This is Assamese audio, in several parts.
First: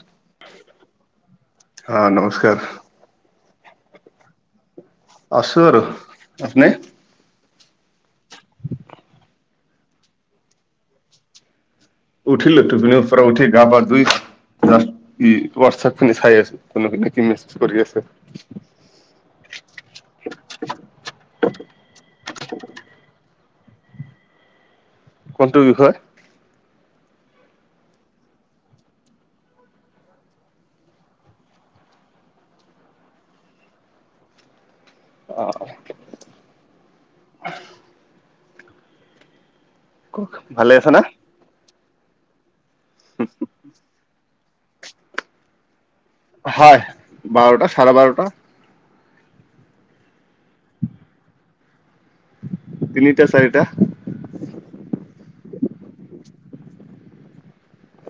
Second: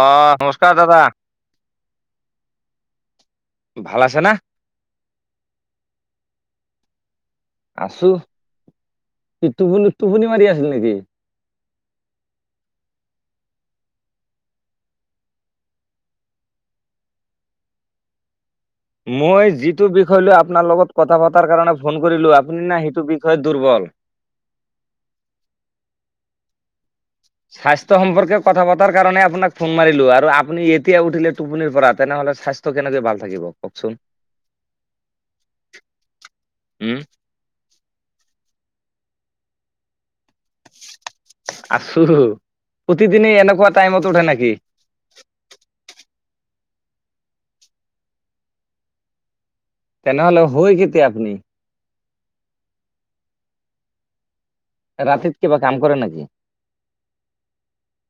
অ নমস্কাৰ দাদা, হা নমস্কাৰ ভাল আছে ন? আছোঁ আৰু, আপুনি? আছো। ই টোপনি টোপনি মাৰি আছিল নেকি? উঠিলো টোপিনিৰ পৰা উঠি গা পা ধুই। ই হোৱাটছপ খিনি চাই আছো কোনোব কি মেছেজ কৰি আছে। মই যিটো বিষয় লৈ আপোনাৰ লগত কথা পতাৰ কাৰণে ফোন কৰিলো আপুনি না সেইটো বিষয়ে দুৰ্বল। কোনটো বিষয়? স্বাস্থ্য সম্পৰ্কে কথা পতাৰ কাৰণে আপোনাক ফোন মাৰিলো আৰু আপুনি এতিয়া উঠিলে টোপনিৰ পৰা তেনেহলে স্বাস্থ্য- কেনেকৈ ভাল থাকিব কওঁকচোন। অহ। উম। কক, ভালে আছা না? আছো, প্ৰতিদিনেই এনেকুৱা টাইমত উঠে নেকি? হয়, বাৰটা চাৰে বাৰটা। তেনেহলে, শুৱে কেতিয়া আপুনি? তিনিটা চাৰিটা। ৰাতিত কিবা কাম কৰে নেকি?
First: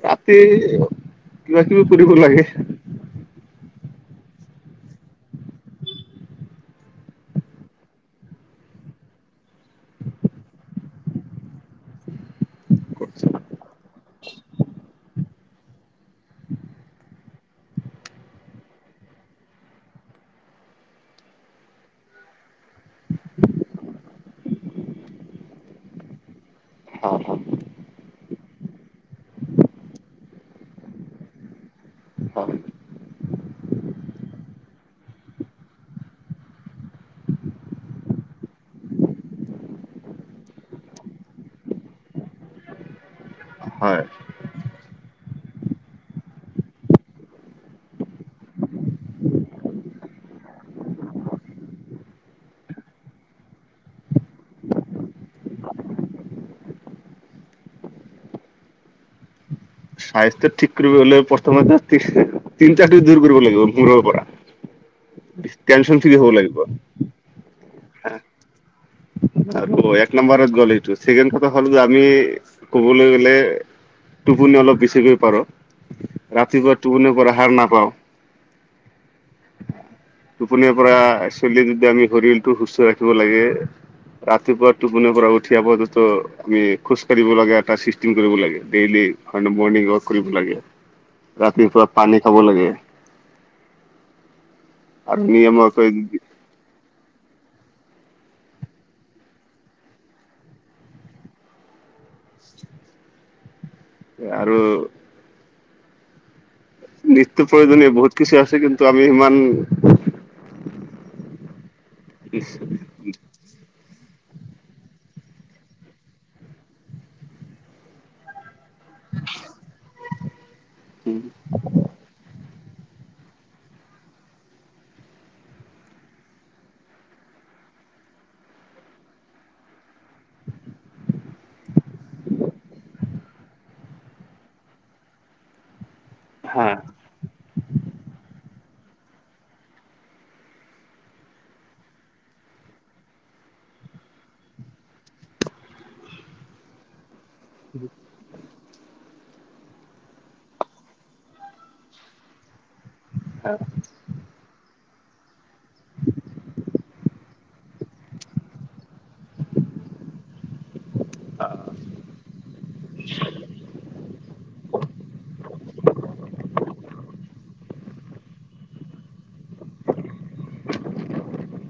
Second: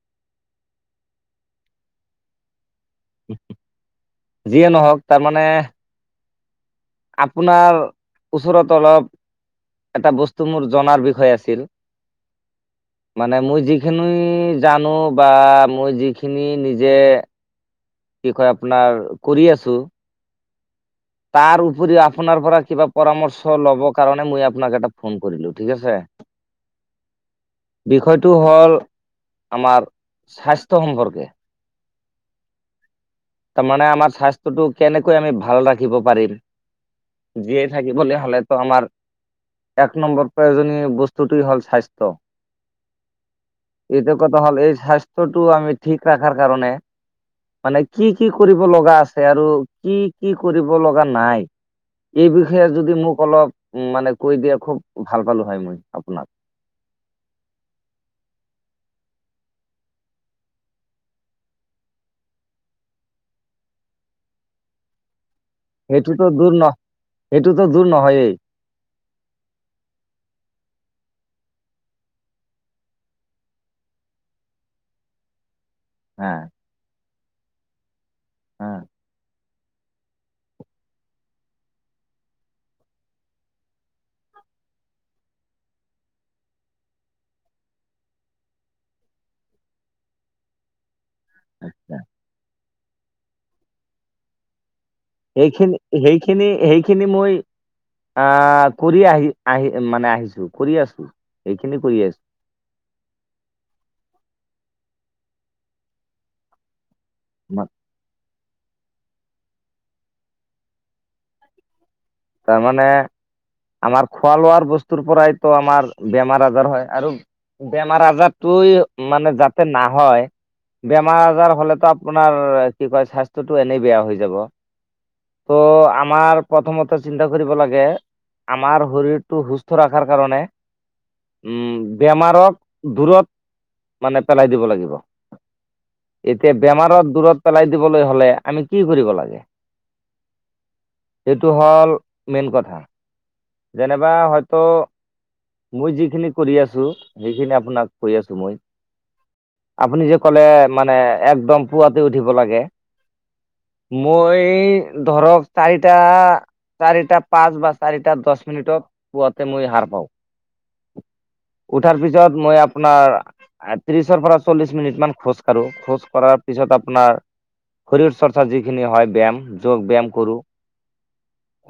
ৰাতি কিবা কিবি কৰিব লাগে। যিয়ে নহওক তাৰমানে, - আপোনাৰ ওচৰত অলপ- এটা বস্তু মোৰ জনাৰ বিষয়ে আছিল। মানে মই যিখিনি জানো বা মই যিখিনি নিজে- কি কয় আপোনাৰ কৰি আছো। তাৰ উপৰি আপোনাৰ পৰা কিবা পৰামৰ্শ লব কাৰণে মই আপোনাক এটা ফোন কৰিলো ঠিক আছে। [inaudible] অঁ অঁ' বিষয়টো হ'ল আমাৰ স্বাস্থ্য সম্পৰ্কে। হয় তামানে আমাৰ স্বাস্থ্যটো কেনেকৈ আমি ভাল ৰাখিব পাৰিম? জীয়াই থাকিবলে হ'লেতো আমাৰ- এক নম্বৰ প্ৰয়োজনীয় বস্তুটোৱে হল স্বাস্থ্য। হয় হয়। এইটো কথা হ'ল এই স্বাস্থ্যটো আমি ঠিক ৰাখাৰ কাৰণে মানে- কি কি কৰিব লগা আছে আৰু কি কি কৰিব লগা নাই? এই বিষয়ে যদি মোক অলপ মানে কৈ দিয়ে, খুব ভাল পালো হয় মই আপোনাক। স্বাথ্য ঠিক কৰিব হলে প্ৰথমতে চিন্তাটো দূৰ কৰিব লাগিব মূৰৰ পৰা। [inaudible] দিছতেল- সেইটোতো দূৰ নহ এইটোতো দূৰ নহয়েই। হ'ব এক নম্বাৰত গ'লেটো ছেকেণ্ড কথা হ'ল যে আমি ক'বলৈ গলে- টোপনি অলপ বেছিকৈ পৰ হা, ৰাতিপুৱা টোপনিৰ পৰা সাৰ নাপাও। আঁ' টোপনিৰ পৰা চলি যদি আমি শৰীৰটো সুস্থ ৰাখিব লাগে। ৰাতিপুৱা টোপনিৰ পৰা উঠিয়ে আব তাতো- আমি খোজ কঢ়িব লাগে, এটাচিচটিং কৰিব লাগে, ডেইলি মৰ্ণিং ৱাক কৰিব লাগে। ৰাতিপুৱা হা। পানী খাব লাগে। আৰু এইখিনি নিয়মীয়াকৈ সেইখিনি সেইখিনি মই- আঁ কৰি আহি আহি মানে আহিছো কৰি আছো এইখিনি কৰি আছো। সে আৰু- নিট্য মা প্ৰয়োজনীয় বহুত কিছু আছে কিন্তু আমি সিমান- তাৰ মানে- আমাৰ খোৱা লোৱাৰ বস্তুৰ পৰাইতো আমাৰ বেমাৰ আজাৰ হয়, আৰু- বেমাৰ আজাৰটোই মানে যাতে নহয় বেমাৰ আজাৰ হলেতো আপ- পোনাৰ কি কয়, স্বাস্থ্যটো এনেই বেয়া হৈ যাব। ত' আমাৰ প্ৰথমত- ত চিন্তা কৰিব লাগে আমাৰ শৰীৰটো সুস্থ ৰাখাৰ কাৰণে- উম' বেমাৰক দূৰত- মানে পেলাই দিব লাগিব। এতিয়া হা বেমাৰত দূৰত পেলাই দিবলৈ হলে আমি- কি কৰিব লাগে? এইটো হ'ল মেন কথা। যেনেবা হয়তো মই যিখিনি কৰি আছো, সেইখিনি আপোনাক কৰি আছো। মই। আপুনি যে কলে, মানে একদম পুৱাতে উঠিব লাগে। অ'। মই ধৰক চাৰিটা, চাৰিটা পাঁচ বা চাৰি। দহ মিনিটত পুৱাতে মই সাৰ পাওঁ। উঠাৰ পিছত মই আপোনাৰ ত্ৰিশৰ পৰা চল্লিশ মিনিট মান খোজ। কাঢ়ো, খোজ কঢ়াৰ পিছত আপোনাৰ। শৰীৰ চৰ্চা যিখিনি হয় ব্যায়াম, যোগ ব্যায়াম কৰো।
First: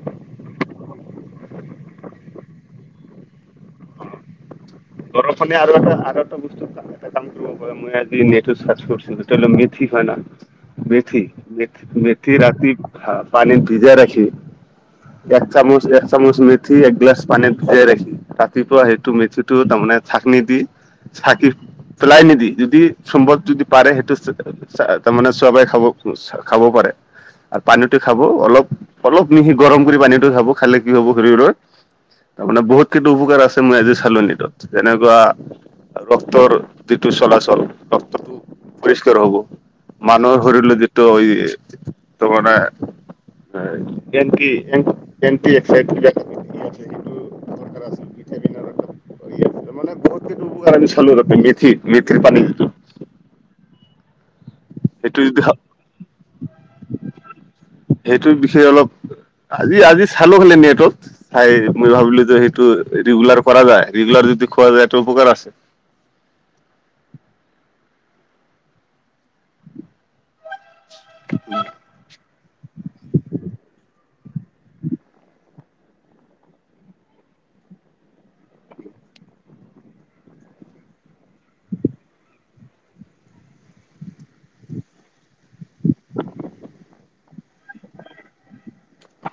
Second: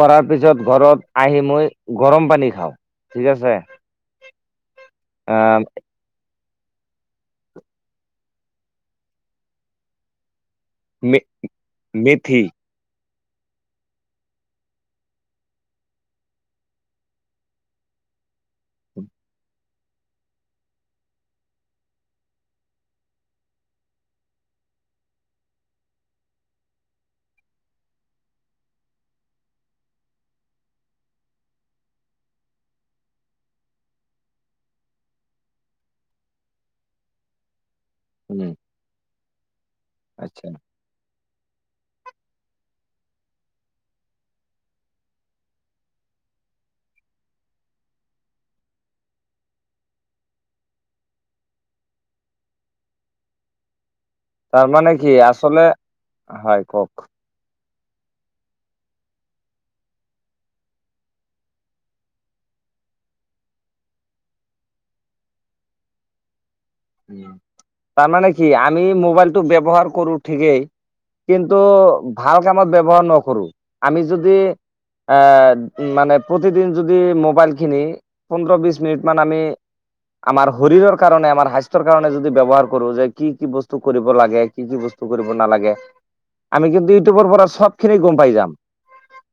কৰাৰ পিছত ঘৰত। আহি মই গৰম পানী খাওঁ, ঠিক আছে। গৰম পানী আহ আৰু এটা আৰু। [unintelligible] এটা কাম কৰিব পাৰে মই আজি নেটট ৰ্চাচ কৰিছিলো [unintelligible] মেথি হয় না। মে মেথি, মেথি ৰাতি পানিত ভিজাই ৰাখি। এক চামুচ, এক চামুচ মেথি একগিলাচ পানীত ভিজাই ৰাখি, ৰাতিপুৱা সেইটো মেথিত। টো তাৰমানে চাকনি দি চাকি। পলাই নিদি যদি চোম্বত যদি পাৰে সেইটো তাৰে মানে চোবাই খাব। খাব পাৰে। আৰু পানীটো খাব, অলপ অলপ মিহি গৰম কৰি পানীটো খাব, খালে কি হব শৰীৰৰ! তাৰমানে বহুত কেইটা উপকাৰ আছে, মই আজি চালো। যেনেকুৱা ৰক্তৰ যিটো চলাচল। ৰক্তটো উম' পৰিষ্কাৰ হব, মানুহৰ আচ্ছা শৰীৰলৈ যিটো এই মানে। [unintelligible] [unintelligible] [unintelligible] মেথি মেথিৰ পানী। তাৰমানে কি? সেইটো যদি আচলে, হয় কওক। সেইটো বিষয়ে অলপ আজি আজি চালো হলে নেটট। খাই মই ভাবিলো যে সেইটো ৰেগুলাৰ কৰা যায়, ৰেগুলাৰ যদি খোৱা যায় এটো উপকাৰ আছে। তাৰমানে কি আমি মোবাইলটো ব্যৱহাৰ কৰো ঠিকেই। কিন্তু ভাল কামত ব্যৱহাৰ নকৰো, আমি যদি। এ' মানে প্ৰতিদিন যদি মোবাইলখিনি। পোন্ধৰ বিশ মিনিট মান আমি আমাৰ শৰীৰৰ কাৰণে আমাৰ হাই। কাৰণে যদি ব্যৱহাৰ কৰো যে কি কি বস্তু কৰিব লাগে, কি কি বস্তু কৰিব নালাগে। আমি যদি ইউটিউবৰ পৰা সবখিনি গম পাই যাম।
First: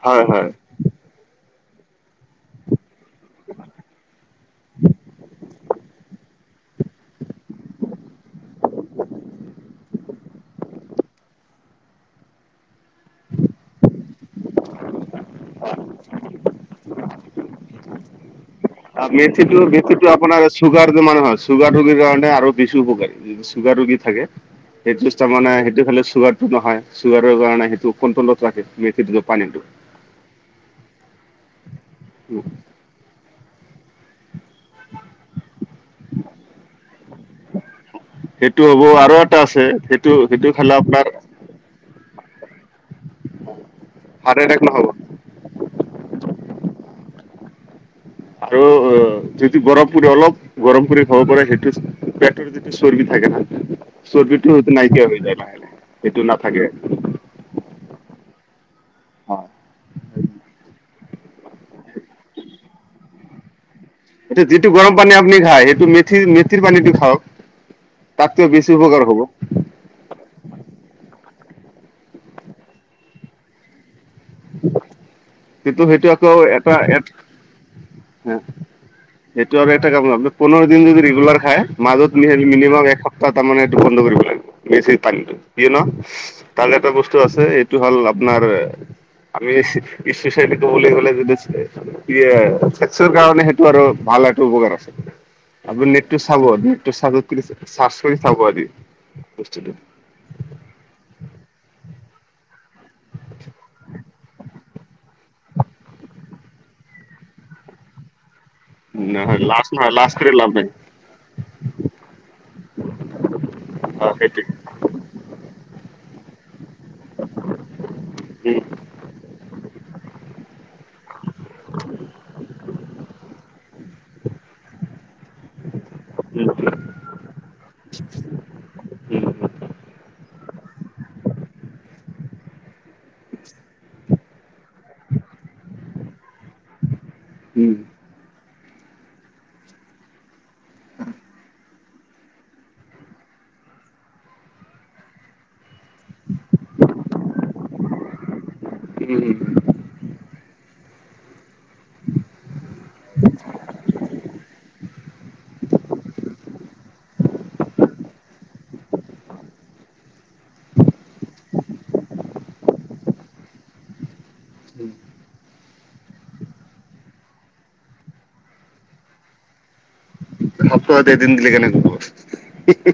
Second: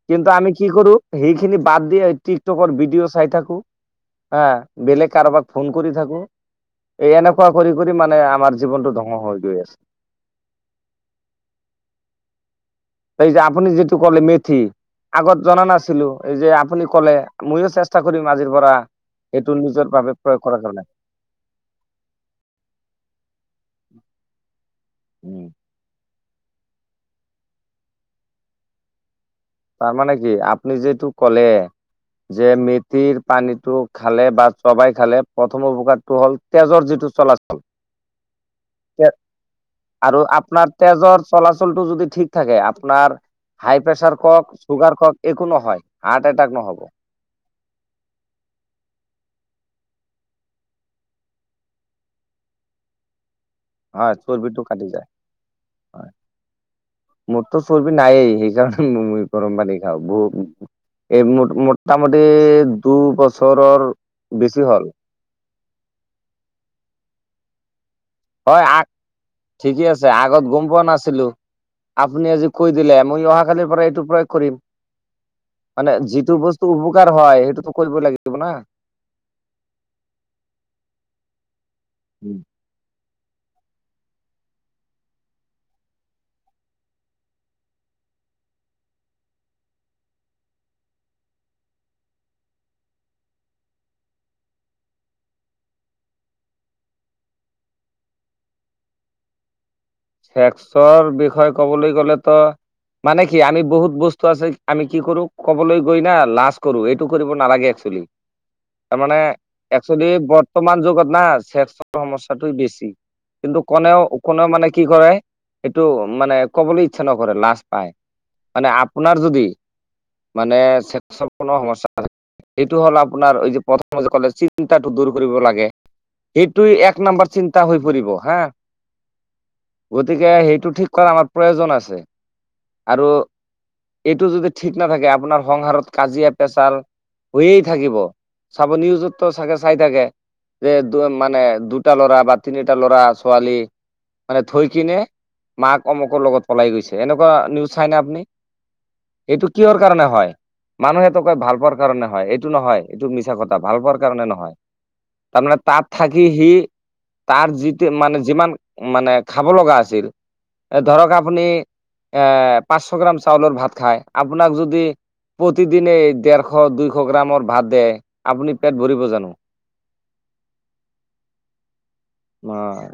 হয় কিন্তু হয় আমি কি কৰো! সেইখিনি বাদ দি টিকটকৰ ভিডিঅ'। চাই থাকো হা, বেলেগ কাৰোবাক ফোন কৰি থাকো। এই এনেকুৱা কৰি কৰি মানে আমাৰ জীৱনটো ধংস হৈ গৈ আছে। সেই যে আপুনি যিটো কলে মেথি। আগত জনা নাছিলো, এই যে আপুনি কলে ময়ো চেষ্টা কৰিম আজিৰ। পৰা [unintelligible] এইটো নিজৰ বাবে প্ৰয়োগ আপোনাৰ কৰাৰ কাৰণে চুগাৰ [unintelligible] চুগাৰ ৰোগীৰ কাৰণে আৰু বেছি উপকাৰী, চুগাৰ ৰোগী থাকে সেইটো উম তাৰমানে সেইটো খালে চুগাৰ। নহয়, চুগাৰৰ কাৰণে সেইটো কণ্ট্ৰলত ৰাখে, মেথিটো পানীটো। তাৰ মানে কি? আপুনি যিটো কলে যে মেথিৰ পানীটো খালে বা। চবাই খালে প্ৰথম উপকাৰটো হ'ল, তেজৰ যিটো চলাচল। সেইটো হ'ব তে আৰু এটা আছে সেইটো, আৰু সেইটো খালে আপোনাৰ তেজৰ চলাচলটো যদি ঠিক থাকে আপোনাৰ হাই প্ৰেছাৰ হাৰ্ট কওক এটেক নহ'ব চুগাৰ একো নহয় হাৰ্ট এটাক নহ'ব। আৰু যটো গৰম পু অলপ গৰম খাব পাৰে সেইটো পেটৰ টো চৰ্বি থাকে ন চৰ্বিটো হয়তো নাইকিয়া হৈ যায় লাহে, লাহে হয় সেইটো নাথাকে। মোৰতো চৰ্বি নাইেই সেইকাৰণে হয় গৰম পানী খাওঁ বুত এই মোটামুটি দুবছৰৰ এইটো বেছি যিটো হ'ল। গৰম পানী আপুনি খায় সেইটো মেথি মেথিৰ পানীটো খাওঁক। তাতকৈ হয় বেছি আগ উপকাৰ হ'ব। ঠিকে আছে আগত গ'ম পোৱা নাছিলোঁ আপুনি আজি কৈ দিলে মই অহাকালিৰ পৰা এইটোন ম কিন্তু মানে সেইটো যিটো আকৌ বস্তু এটা উপকাৰ হয় সেইটোতো কৰিব লাগিব না। সেইটো আৰু এটা কাম আ পোন্ধৰ দিন যদি ৰেগুলাৰ খাই মাজত মিনিমাম বা তাৰমানে এইটো বন্ধ কৰিব লাগিব বেছি মেথি পানীটো ইনো তাৰে এটা বস্তু আছে এইটো হ'ল আপোনাৰ আমি বিশ্ব চাহবীটোব গাললে বধছে [unintelligible] এ স্বাস্থ্য কাৰণে সেইটো আৰু ভাল এটা উপকাৰ আছে। আ নেটো চাব নেটো চ চাৰ্চ কৰি চাব এদিন বস্তুটো চেক্সৰ বিষয়ে ক'বলৈ গ'লেতো মানে কি আমি বহুত বস্তু আছে আমি কি কৰো কবলৈ গৈ না লাজ কৰো এইটো কৰিব নালাগে একচোয়েলি। তাৰ মানে নহয় লাজ নহয় একচেলি লাজ কৰি লাভ নাই বৰ্তমান যুগত না চেক সমস্যাটো বেছি কিন্তু কোনেও, অ সেইটোৱে কোনেও মানে কি কৰে সেইটো মানে ক'বলৈ ইচ্ছা নকৰে লাজ পায়। উম মানে আপোনাৰ যদি মানে [unintelligible] কোনো সমস্যা এইটো হ'ল আপোনাৰ এই যে প্ৰথম যে কলে চিন্তাটো দূৰ কৰিব লাগে। উম এইটোই এক নম্বৰ চিন্তা হৈ পৰিব হা। গতিকে সেইটো ঠিক কৰা আমাৰ প্ৰয়োজন আছে। আৰু এইটো যদি ঠিক নাথাকে আপোনাৰ সংহাৰত কাজিয়া প্ৰেছাল হৈয়েই উম থাকিব চাব নিউজতো চাগে চাই থাকে যে দু মানে দু টা ল'ৰা বা তিনিটা ল'ৰা ছোৱালী মানে থৈ কিনে মাক অমুকৰ লগত পলাই গৈছে এনেকুৱা নিউজ চাইনে আপুনি উম এইটো কিহৰ কাৰণে হয় মানুহেতো কয় ভাল পোৱাৰ কাৰণে হয় এইটো নহয় এইটো মিছা কথা ভাল পোৱাৰ কাৰণে নহয় তাৰমানে তাত থাকি সি তাৰ যিটো মানে যিমান মানে খাব লগা আছিল ধৰক আপুনি এ পাঁচশ গ্ৰাম চাউলৰ ভাত খায় আপোনাক যদি প্ৰতিদিনেই ডেৰশ দুইশ গ্ৰামৰ ভাত দে আপুনি পেট ভৰিব জানোঁ। সপ্তাহত এদিন দিলে কেনেকে হ'ব অ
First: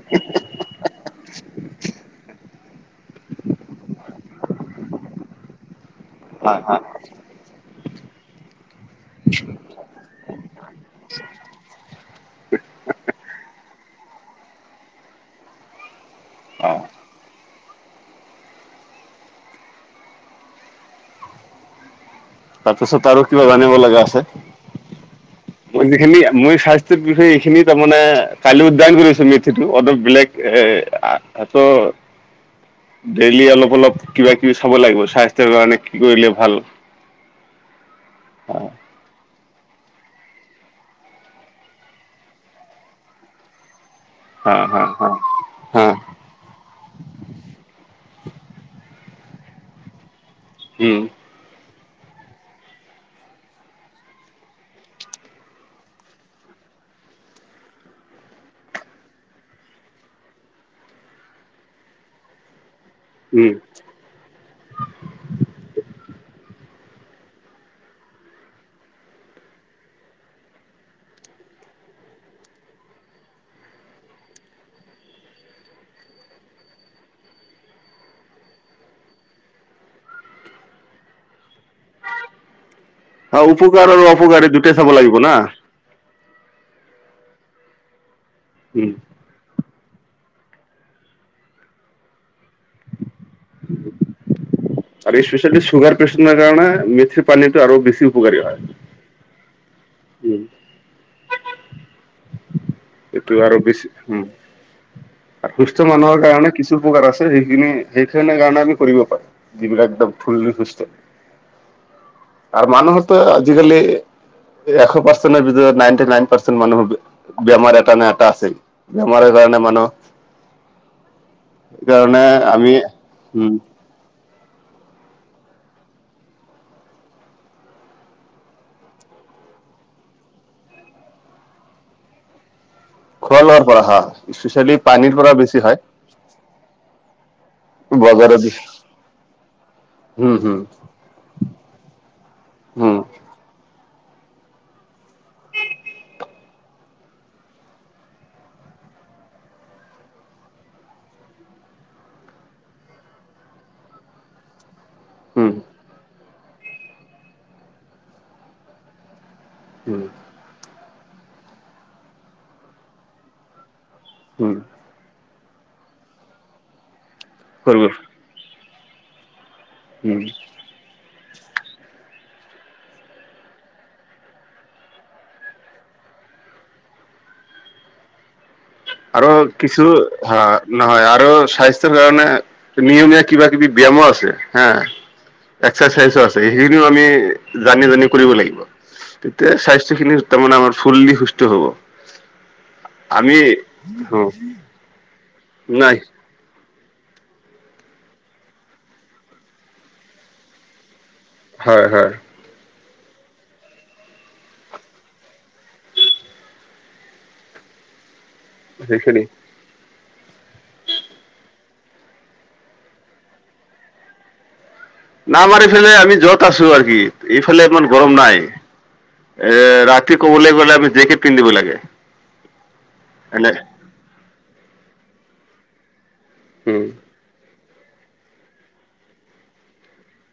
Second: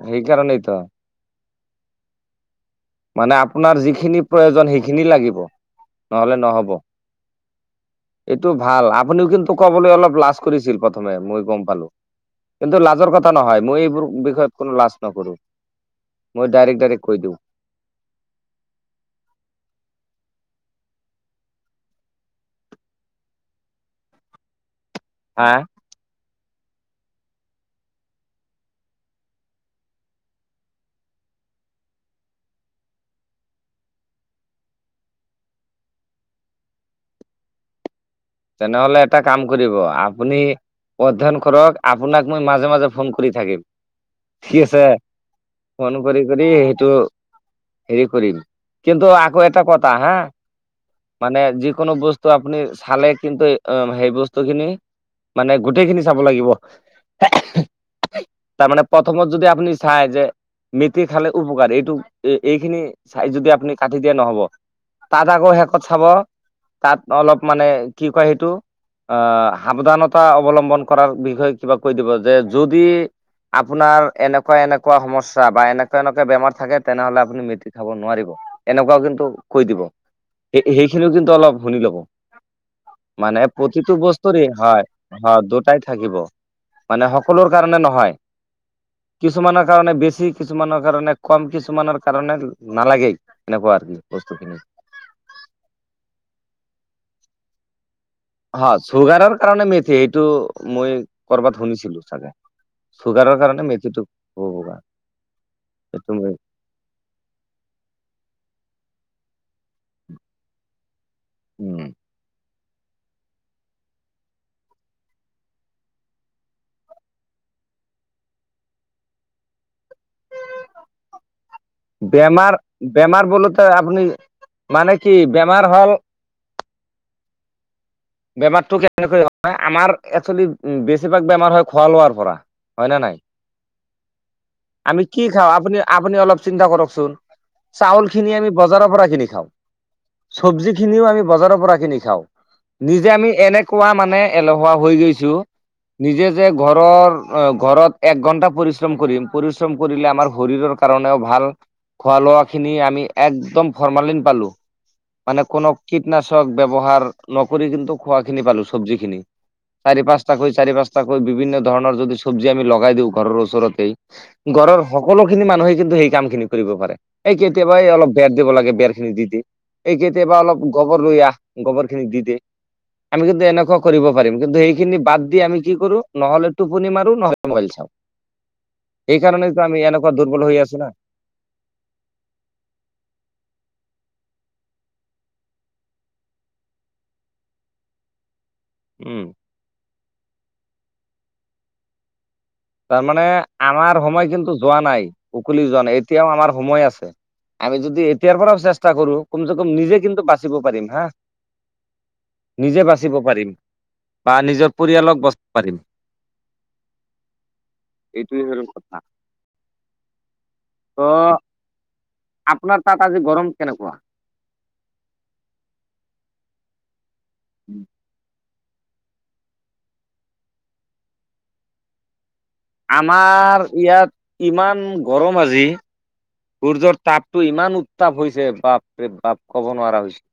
সেইকাৰণেইতো মানে আপোনাৰ যিখিনি প্ৰয়োজন সেইখিনি লাগিব। নহলে হয় নহ'ব। হয় এইটো ভাল আপুনিও কিন্তু ক'বলৈ অলপ লাজ কৰিছিল প্ৰথমে মই গম পালোঁ। কিন্তু লাজৰ কথা নহয় মই এইবোৰ বিষয়ত কোনো লাজ নকৰোঁ মই অ ডাইৰেক্ট, ডাইৰেক্ট কৈ দিওঁ। তাৰপিছত আৰু কিবা জানিব লগা আছে। হা। মই যিখিনি মই স্বাস্থ্যৰ বিষয়ে এইখিনি তাৰ মমানে [unintelligible] উদ্যয়ন কৰিছো মেথিটো অলপ বেলেগ এ আ তো [inaudible] ডেইলি অলপ অলপ কিবা কিবি চাব লাগিব স্বাস্থ্যৰ কাৰণে কি কৰিলে ভাল। তেনেহ'লে এটা কাম কৰিব আপুনি অধ্যয়ন কৰক আপোনাক মই মাজে মাজে ফোন কৰি থাকিম হা ঠিক হা আছে? হা হা ফোন কৰি কৰি সেইটো হেৰি কৰিম। কিন্তু আকৌ এটা কথা হা উম মানে যিকোনো বস্তু আপুনি চালে কিন্তু সেই বস্তু খিনি মানে গোটেই খিনি চাব লাগিব। তাৰমানে প্ৰথমত যদি আপুনি চাই যে মেটি খালে উপকাৰ এইটো এইখিনি চাই উম যদি আপুনি কাটি দিয়ে নহ'ব। তাত আকৌ শেষত চাব তাত অলপ মানে কি কয় সেইটো? আহ সাৱধানতা অৱলম্বন কৰাৰ বিষয়ে কিবা কৈ দিব যে যদি আপোনাৰ এনেকুৱা এনেকুৱা সমস্যা বা এনেকুৱা এনেকুৱা বেমাৰ থাকে তেনেহ'লে আপুনি মেথি খাব নোৱাৰিব। এনেকুৱাও কিন্তু কৈ দিব চে সেইখিনিও কিন্তু অলপ শুনি ল'ব। অ মানে উপকাৰ প্ৰতিটো আৰু বস্তুৰে অপকাৰী দুটাই হয় চাব লাগিব না হয় দুটাই থাকিব। মানে সকলোৰ কাৰণে নহয়। উম। কিছুমানৰ কাৰণে বেছি, কিছুমানৰ কাৰণে কম, কিছুমানৰ কাৰণে নালাগেই। এনেকুৱা আৰু আৰকি বস্তুখিনি। আৰু স্পেচিয়েলি চুগাৰ পেচেণ্টৰ কাৰণে মেঠিৰ পানীটো আৰু বেছি হয় চুগাৰৰ কাৰণে মেথি এইটো মই কৰবাত শুনিছিলো চাগে। এইটো চুগাৰৰ কাৰণে বেছি মেথিটোক উম [unintelligible] আৰু সুস্থ মানুহৰ কাৰণে কিছু উপকাৰ আছে সেইখিনি সেইখিনিৰ কাৰণে আমি কৰিব পাৰো। যিবিলাক একদম ফুলি সুস্থ উম আৰু মানুহৰতো আজিকালি এশ পাৰ্চেটৰ ভিতৰত নাইনটি নাইন পাৰ্চেণ্ট মানুহ বেমাৰ এটা নে এটা আছে। বেমাৰৰ কাৰণে মানুহ সেইকাৰণে বেমাৰ আমি বেমাৰ উম বলোতে আপনি মানে কি বেমাৰ হ'ল বেমাৰটো কেনেক আমাৰ একচেল বেছিভাগ বেমাৰ হয় খোৱা লোৱাৰ পৰা। হয় ন নাই? খোৱা লোৱাৰ পৰা হা স্পেচিয়েলি আমি পানীৰ কি পৰা খাওঁ বেছি হয় আপুনি আপুনি অলপ চিন্তা কৰকচোন চাউল খিনি বজাৰত আমি বজাৰৰ পৰা কিনি খাওঁ, হম হম চব্জি খিনিও আমি বজাৰৰ পৰা কিনি খাওঁ, হম নিজে আমি এনে কোৱা মানে এলহুৱা হৈ গৈছো, নিজে যে ঘৰৰ ঘৰত এক ঘন্টা পৰিশ্ৰম কৰিম পৰিশ্ৰম কৰিলে আমাৰ শৰীৰৰ কাৰণে ভা ভাল খোৱা-লোৱা খিনি আমি একদম ফৰালিন পালো, মানে হম কোনো কনাশ ব্যৱহাৰ নকৰি কিন্তু খোৱা খিনি পালো চব্জি খিনি চাৰি হম পাঁচ তাকৈ চাৰি পাঁচতাকৈ বিভিন্ন ধৰণৰ যদি চব্জি আমি লগাই দিওঁ ঘৰৰ ওচৰতেই, হম ঘৰৰ সকলো খিনি মানুহে কিন্তু এই কাম খিনি কৰিব পাৰে। এই কেতিয়াবাই কৰিব অলপ বেৰ দিব লাগে বেৰ খিনি দি দি। এই উম কেতিয়াবা অলপ গোবৰ লৈ আহ গোবৰ খিনি দি দে। আমি কিন্তু এনেকুৱা কৰিব পাৰিম কিন্তু এইখিনি বাদ দি আমি কি কৰো, নহ'লে টোপনি মাৰো, নহ'লে মবাইল চাওঁ। আৰু সেইকাৰণেতো আমি কিছু এনেকুৱা দুৰ্বল হৈ হয় আছো না নহয় আৰু স্বাস্থ্যৰ কাৰণে নিয়মীয়া কিবা কিবি ব্যায়ামো আছে হা। এক্সাৰচাইজো আছে, সেইখিনিও আমি জানি জানি কৰিব লাগিব। উম তেতিয়াই স্বাস্থ্যখিনি তাৰমানে আমাৰ ফুললি সুস্থ হ'ব। তাৰমানে আমি আমাৰ সময় অ' কিন্তু যোৱা নাই উকলি যোৱা নাই, এতিয়াও আমাৰ সময় আছে। আমি যদি এতিয়াৰ পৰাও চেষ্টা কৰো কমছে কম নিজে কিন্তু বাচিব পাৰিম হাঁ। হয় হয়। নিজে বাচিব পাৰিম বা নিজৰ পৰিয়ালক বচাব পাৰিম। এইটোৱে সৰু কথা। সেইখিনি ত' আপোনাৰ তাত আজি গৰম কেনেকুৱা? না মাৰিফালে আমি যত আছো আজি এইফালে ইমান গৰম নাই। এ ৰাতি কবলে গ'লে আমি জেকেট পিন্ধিব লাগে। এনে আমাৰ ইয়াত ইমান গৰম আজি- উম। সূৰ্যৰ তাপটো ইমান উত্তাপ হৈছে বাপ ৰে বাপ ক'ব নোৱাৰা হৈছে।